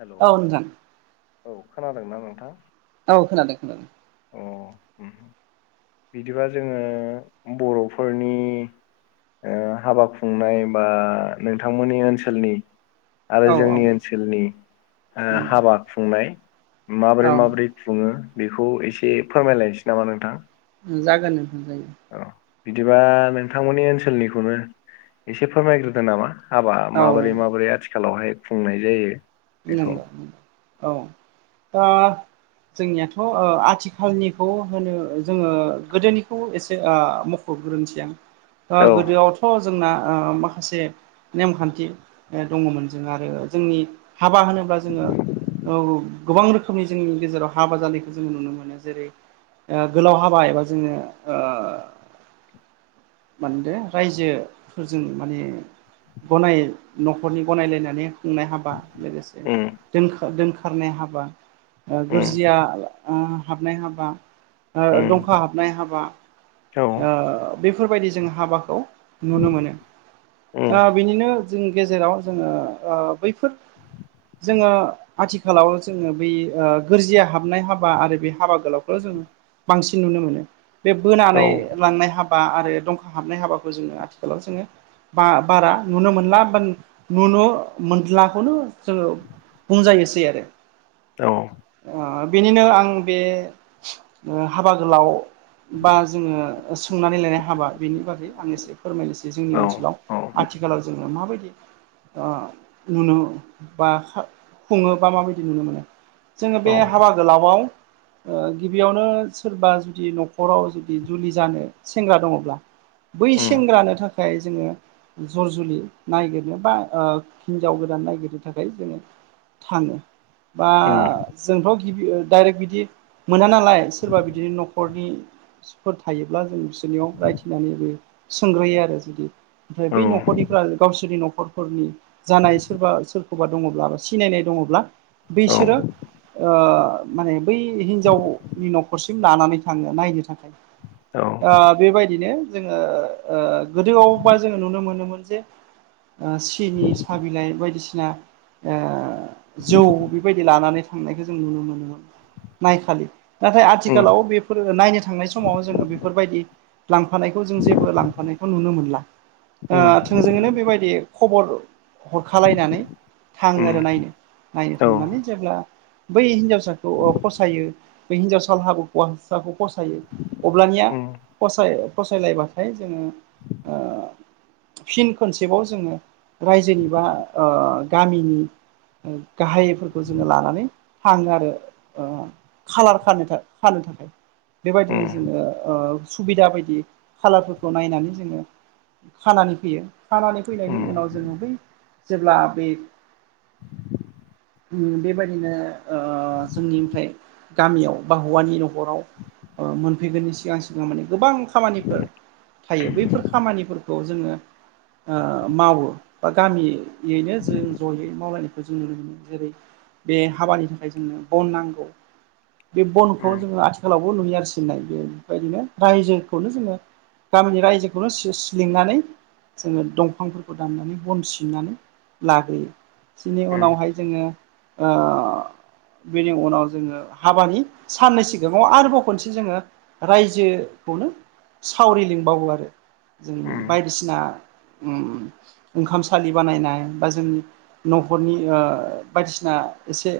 Hello औ नोंथां। औ खोनादों ना नोंथां? औ खोनादों खोनादों। अ बिदिबा जोंङो बर'फोरनि हाबा खुंनाय बा नोंथांमोननि ओनसोलनि आरो औ औ जोंनि ओनसोलनि हाबा खुंनाय माबोरै औ माबोरै बुंङो बेखौ एसे फोरमायलायनोसै नामा नोंथां। जागोन। औ बिदिबा नोंथांमोननि ओनसोलनिखौनो एसे फोरमायग्रोदों नामा? हाबा औ माबोरै माबोरै आथिखालावहाय खुंनाय जायो। बेखौ औ दा जोंनियाथ' आथिखालनिखौ होनो जोंङो गोदोनिखौ एसे [unintelligible] [inaudible] ओ गोदोआव थ' जोंना माखासे नेमखान्थि दंङमोन जों आरो जोंनि हाबा होनोब्ला जोंङो औ गोबां रोखोमनि जोंनि गेजेराव हाबा जानायखौ जोङो नुनो मोनो जेरै। गोलाव हाबा एबा जोङो मानदों रायजोफोरजों माने- गनाय न'खरनि गनायलायनानै खुंनाय हाबा लोगोसे उम दोन दोनखारनाय हाबा उम गोरजिया हाबनाय हाबा उम दंखा हाबनाय हाबा। औ बेफोरबायदि जों हाबाखौ नुनो मोनो। उम ओ बिनिनो जोंनि गेजेराव जोङो ओ बैफोर जोङो आथिखालाव जोङो बै ओ गोरजिया हाबनाय हाबा आरो बे हाबा गोलावखौ' जों बांसिन नुनो मोनो। बे बोनानै औ लांनाय हाबा आरो दंखा हाबनाय हाबाखौ जोङो आथिखालाव जोङो बा बारा नुनो मोनला नुनो मोनलाखौनो जोङो बुंजायोसै आरो। औ। ओ बेनिनो आं बे ओ हाबा गोलाव बा जोङो सोंनानै लायनाय हाबा बेनि बागै आं एसे फोरमायनोसै औ जोंनि ओनसोलाव। औ आथिखालाव जोङो माबायदि ओ नुनो बा खा खुंङो बा माबायदि नुनो मोनो जोङो औ बे हाबा गोलावाव ओ गिबियावनो सोरबा जुदि न'खराव जुदि जुलि जानो सेंग्रा दंङब्ला बै उम सेंग्रानो था खाय जोङो जर जुलि नायगिरनो बा ओ हिनजाव गोदान ननायागिर थाखाय जोङो थाङो बा उम जोंथ' गिबि डाइरेक्ट बिदि मोना नालाय सोरबा बिदिनो न'खरनि फोर थायोब्ला जों बिसोरनियाव रायथिनानैबो सोंग्रोयो आरो जुदि ओमफ्राय औ बै न'खरनिफ्रा गावसोरनि न'खरफोरनि जानाय सोरबा सोर खौबा दंङब्ला बा सिनायनाय दंङब्ला औ बिसोरो ओ माने बै हिनजावनि न'खरसिम लानानै थाङो नायनो थाखाय। औ ओ बेबायदिनो जोङो ओ गोदोआवबा जोङो नुनो मोनोमोन जे ओ सिनि साहा बिलाइ बायदिसिना ओ जौ बेबायदि लानानै थांनायखौ जों नुनो मोनोमोन नायखालि। नाथाय उम उम आथिखालाव बेफोर नायनो थांनाय समाव जोङो बेफोरबायदि लांफानायखौ जों जेबो लांफानायखौ नुनो मोनला। ओ थोंजोङैनो बेबायदि खबर हरखालायनानै थाङो उम आरो नायनो नायनो औ थांनानै जेब्ला बै हिन्जावसाखौ ओ फसायो बै हिन्जावसा हाबो हौवासाखौ फसायो। अब्लानिया उम फसाय फसायलायबाथाय जोङो ओ फिन खनसेबाव जोङो रायजोनि बा ओ गामिनि गाहायफोरखौ जोङो लानानै थाङो आरो ओ खालार खानो था खानो थाखाय। उम बेबायदिनो जोङो ओ सुबिदा बायदि खालारफोरखौ नायनानै जोङो खानानै फैयो खानानै फैनायनि उम उनाव जोङो बै जेब्ला बे बेबायदिनो ओ जोंनिफ्राय गामियाव बा हौवानि न'खराव ओ मोनफैगोननि सिगां सिगां माने गोबां खामानिफोर थायो बैफोर खामानिफोरखौ जोङो ओ मावो बा गामियैनो जों जयै मावलायनायखौ जों नुनो मोनो जेरै बे हाबानि थाखाय जोंनो बन नांगौ बे बनखौ जोङो आथिखालावबो नुयो आरो सिननाय बे बेबायदिनो रायजोखौनो जोङो गामिनि रायजोखौनो सि-सिलिंनानै जोङो दंफांफोरखौ दाननानै बन सिनानै लाग्रोयो। बिनि उम उनावहाय जोङो ओ बेनि उनाव जोङो हाबानि साननै सिगाङाव आरोबाव खनसे जोङो रायजोखौनो सावरि लिंबावो आरो। जों उम बायदिसिना उम ओंखाम सलि बानायनाय बा जों न'खरनि ओ बायदिसिना एसे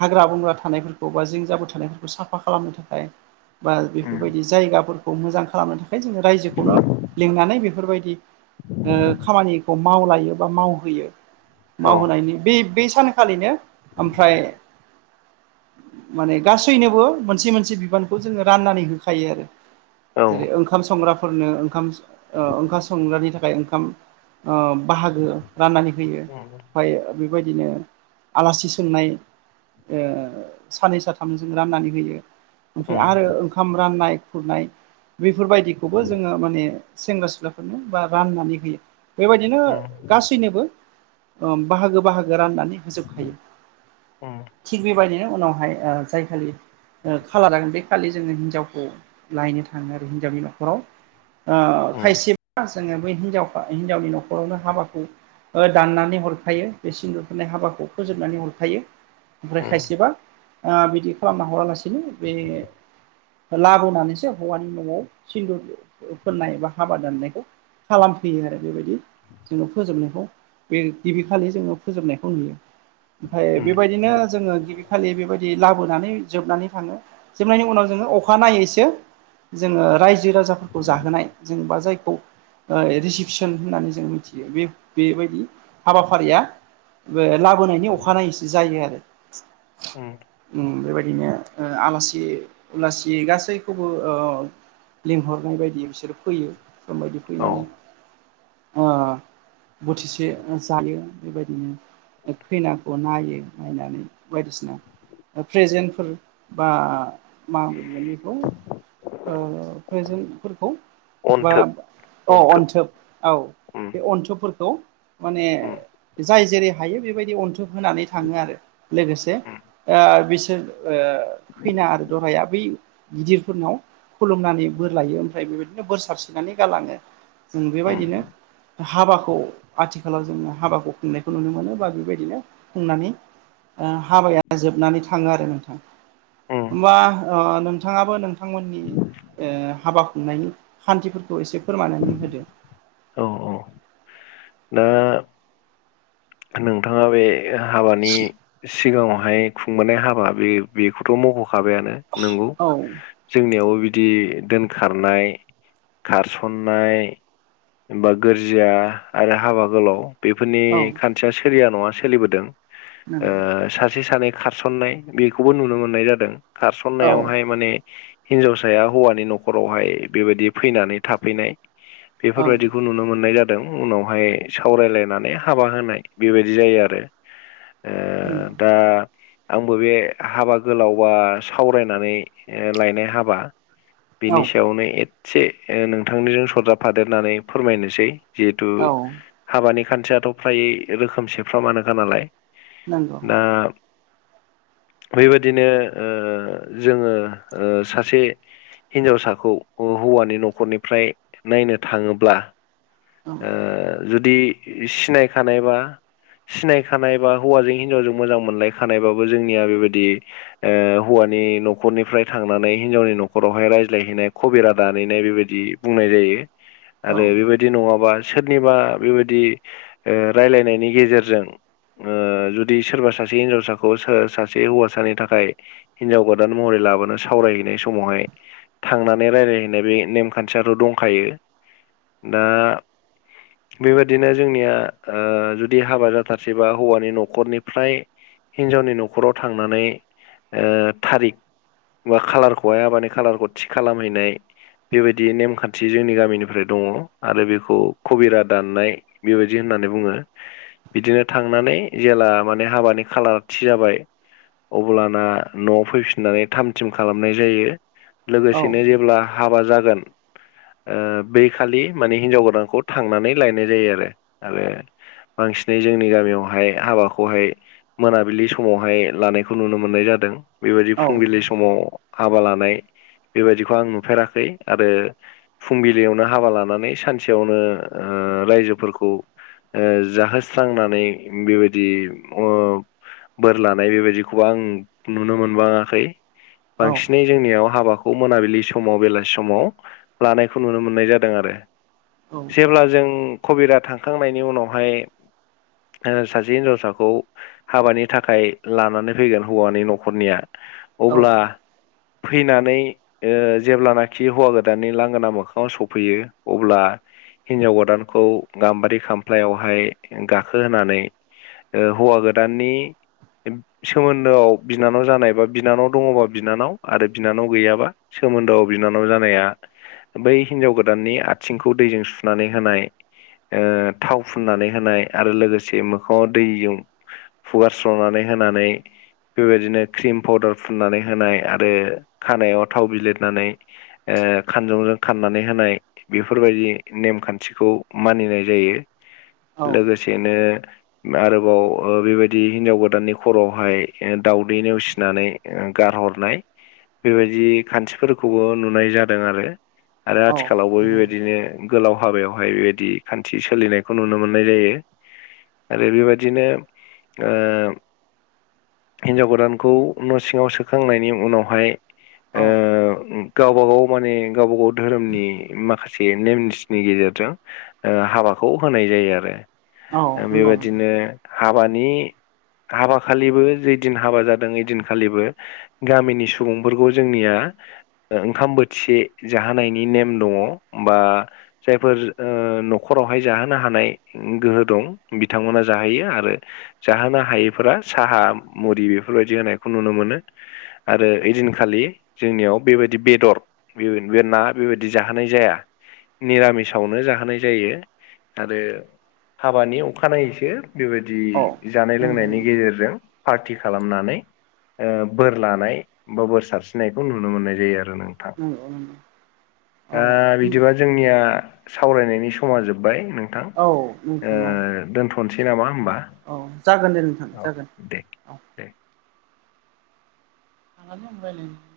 हाग्रा बंग्रा थानायफोरखौ बा जिं जाबो थानायफोरखौ साफा खालामनो थाखाय बा उम बेफोरबायदि जायगाफोरखौ मोजां खालामनो थाखाय जोङो रायजोखौनो लिंनानै बेफोरबायदि ओ खामानिखौ मावलायो बा मावहोयो औ मावहोनायनि बे बे सानखालिनो ओमफ्राय माने गासैनोबो मोनसे मोनसे बिबानखौ जोङो राननानै होखायो आरो उम जेरै उम ओंखाम संग्राफोरनो ओंखाम ओ ओंखाम संग्रानि थाखाय ओंखाम ओ बाहागो राननानै होयो उम उम ओमफ्राय बेबायदिनो आलासि सोंनाय ओ सानै साथामजों राननानै होयो ओमफ्राय आरो उम ओंखाम राननाय खुरनाय बेफोरबायदिखौबो जोङो माने सेंग्रा सिख्लाफोरनो बा राननानै होयो बेबायदिनो गासैनोबो ओ बाहागो बाहागो राननानै होजोबखायो थिग बेबायदिनो उनावहाय ओ जायखालि ओ खालार लाागोन बे खालि जोङो हिन्जावखौ लायनो थाङो आरो हिनजावनि न'खराव ओ खायसेब जोङो ब हिनजाव हिनजावनि न'खरावनो हाबाखौ ओ दाननानै हरखायो बे सिन्दुरफोरनाय हाबाखौ फोजोबनानै हरखायो ओमफ्राय खायसेबा ओ बिदि खालामना हरालासिनो बे लाबोनानैसो हौवानि न'आव सिन्दुर फोननाय बा हाबा दाननायखौ खालामफैयो आरो बेबायदि जोंनाव फोजोबनायखौ बे गिबि खालि जोङो फोजोबनायखौ नुयो ओमफ्राय उम बेबायदिनो जोङो गिबि खालि बेबायदि लाबोनानै जोबनानै थाङो जोबनायनि उनाव जोङो अखानायनायैसो जोङो रायजो राजाफोरखौ जाहोनाय जों बा जायखौ ओ रिसिपसन होननानै जों मिथियो बे-बेबायदि हाबाफारिया बे लाबोनायनि अखानायैसो जायो आरो ओम ओम बेबायदिनो आलासि उलासि गासैखौबो ओ लिंहरनाय बायदि बिसोरो फैयो समबायायदि औ फैनानै ओ बोथिसे जायो बेबायदिनो खैनाखौ नायो नायनानै बायदिसिना प्रेजेन्टफोर बा मा होनगोन बेखौ ओ प्रेजेन्टफोरखौ बा अनथोब औ अनथोब अन्थोब औ उम बे अन्थोबफोरखौ माने उम जाय जेरै हायो बेबायदि अनथोब होनानै थाङो आरो लोगोसे उम ओ बिसोर ओ खैना आरो दहाया बै गिदिरफोरनाव खुलुमनानै बोर लायो ओमफ्राय बेबायदिनो बोर सारसिनानै गालाङो जों उम बेबायदिनो हाबाखौ आथिखालाव जोङो हाबाखौ खुंनायखौ नुनो मोनो बा बेबायदिनो खुंनानै ओ हाबाया जोबनानै थाङो आरो नोंथां उम होमबा ओ नोंथाङाबो नोंथांमोननि ओ हाबा खुंनायनि खान्थिफोरखौ एसे फोरमनानै होदो औ औ दा नोंथाङा बे हाबानि सिगाङावहाय खुंबोनाय हाबा बे बेखौथ' मख'खाबायानो नोंगौ औ जोंनियावबो बिदि दोनखारनाय खारसननाय बा गोरजिया आरो हाबा गोलाव बेफोरनि औ खान्थिया सोलिया नङा सोलिबोदों ओ नंगौ सासे सानै खारसन्नाय बेखौबो नुनो मोननाय जादों औ खारसन्नायावहाय माने हिनजावसाया हौवानि न'खरावहाय बेबायदि फैनानै थाफैनाय औ बेफोरबायदिखौ नुनो मोननाय जादों उनावहाय सावरायलायनानै हाबा हो नाय बेबायदि जायो आरो ओ नंगौ दा आंबो बे हाबा गोलाव बा सावरायनानै लायनाय हाबा बिनि औ सायावनो एदसे नोंथांनिजों सरजाफादेरनानै फोरमायनोसै जिहेथु औ हाबानि खान्थियाथ' फ्राय रोखोमसेफ्रामानोखा नालाय नंगौ दा बेबायदिनो ओ जोङो ओ सासे हिनजावसाखौ हौ-हौवानि नखरनिफ्राय नायनो थाङोब्ला औ ओ जुदि सिनायखानाय बा सिनायखानाय बा हौवाजों हिनजावजों मोजां मोनलायखानायबाबो जोंनिया बेबायदि ओ हौवानि नखरनिफ्राय थांनानै हिनजावनि नखरावहाय रायज्लायहैनाय खबिरा दानैनाय बेबायदि बुंनाय जायो औ आरो बेबायदि नङाबा सोरनिबा बेबायदि रायलायनाय नि गेजेरजों ओ जुदि सोरबा सासे हिनजावसाखौ सासे हौवासानि थाखाय हिनजाव गोदान महरै लाबोनानो सावरायहैनाय समावहाय थांनानै रायलायहैनाय बे नेमखान्थियाथ' दंखायो दा बेबादिनो जोंनिया ओ जु दि हाबा जाथारसैबा हौवानि नखरनिफ्राय हिनजावनि नखराव थांनानै ओ थारिख बा कालारखौहाय मानो कालारखौ थि खालामहैनाय बेबायदि नेमखान्थि जोंनि गामिनिफ्राय दङ आरो बेखौ कबिरा दाननाय बेबायदि होननानै बुङो बिदिनो थांनानै जेला माने हाबानि खालार थि जाबाय अब्लाना न'आव फैफिननानै थाम थिम खालामनाय जायो औ लोगोसेनो जेब्ला हाबा जागोन ओ बै खालि माने हिन्जाव गोदानखौ थांनानै लायनाय जायो आरो आरो बांसिनै जोंनि गामियावहाय हाबाखौहाय मोनाबिलि समावहाय लानायखौ नुनो मोननाय जादों बेबायदि औ फुंबिलि समाव हाबा लानाय बेबायदिखौ आं नुफेराखै आरो फुंबिलियावनो हाबा लानानै सानसेयावनो ओ रायजोफोरखौ ओ जाहोस्रांनानै बेबायदि ओ बोर लानाय बेबायदिखौबो आं नुनो मोनबाङाखै बांसिनै जोंनियाव हाबा खौ मोनाबिलि समाव बेलासि समाव लानायखौ नुनो मोननाय जादों आरो औ जेब्ला जों कबिरा थांखांनायनि उनावहाय ओ सासे हिनजावसाखौ हाबानि थाखाय लानानै फैगोन हौवानि नखरनिया औ अब्ला फैनानै ओ जेब्लानाखि हौवा गोदाननि लांगोना मोखाङाव सफैयो अब्ला हिनजाव गोदानखौ गाम्बारि खामफ्लायावहाय गाखोहोनानै ओ हौवा गोदाननि सोमोन्दोआव बिनानाव जानायबा बिनानाव दङबा बिनानाव आरो बिनानाव गैयाबा सोमोन्दोआव बिनानाव जानाया बै हिन्जाव गोदाननि आथिंखौ दैजों सुनानै होनाय ओ थाव फुननानै होनाय आरो लोगोसे मोखाङाव दैजों फुगारस्र'नानै होनानै बेबायदिनो क्रिम पाउदार फुननानै होनाय आरो खानायाव थाव बिलिरनानै ओ खानजंजों खाननानै होनाय बेफोरबायदि नेमखान्थिखौ मानिनाय जायो लोगोसेनो आरोबाव ओ बेबायदि हिनजाव गोदाननि खर'आवहाय दाउदै नेवसिनानै गारहरनाय बेबायदि खान्थिफोरखौबो नुनाय जादों आरो आरो औ आथिखालावबो नंगौ बेबायदिनो नंगौ गोलाव हाबायावहाय बेबायदि खान्थि सोलिनाय खौ नुनो मोननाय जायो आरो बेबादिनो ओ हिनजाव गोदानखौ न' सिङाव सोखांनायनि उनावहाय ओ औ गावबा गाव माने गावबा गाव धोरोमनि माखासे नेम निथिनि गेजेरजों ओ हाबाखौ होनाय जायो आरो औ नंगौ नंगौ बेबायदिनो हाबानि हाबा खालिबो जैदिन हाबा जादों ओइदिनखालिबो। गामिनि सुबुंफोरखौ जोंनिया। ओंखाम बोथिसे जाहोनायनि नेम दङ बा जायफोर ओ न'खराव बेवहाय जाहोनो हानाय गोहो दं बिथांमोना जाहोयो आरो जाहोनो हायैफोरा साहा मुरि बेफोरबायदि होनायखौ नुनो मोनो आरो ओइदिनखालि जोंनियाव बेबायदि बेदर बे बे ना बेबायदि जाहोनाय जाया निरामिसावनो जाहोनाय जायो। आरो हाबानि अखानायैसो बेबायदि औ जानाय नंगौ लोंनायनि गेजेरजों पार्टि खालामनानै ओ बोर लानाय बा बोर सारस्रिनायखौ नुनो मोननाय जायो आरो नोंथां। नंगौ नंगौ दा बिदिबा औ। जोंनिया सावरायनायनि समा जोब्बाय नोंथां औ ओ नोंथां औ दोनथनोसै। थनोसै नामा होनोमबा। औ जागोन दे नोंथां जागोन। औ दे [inaudible]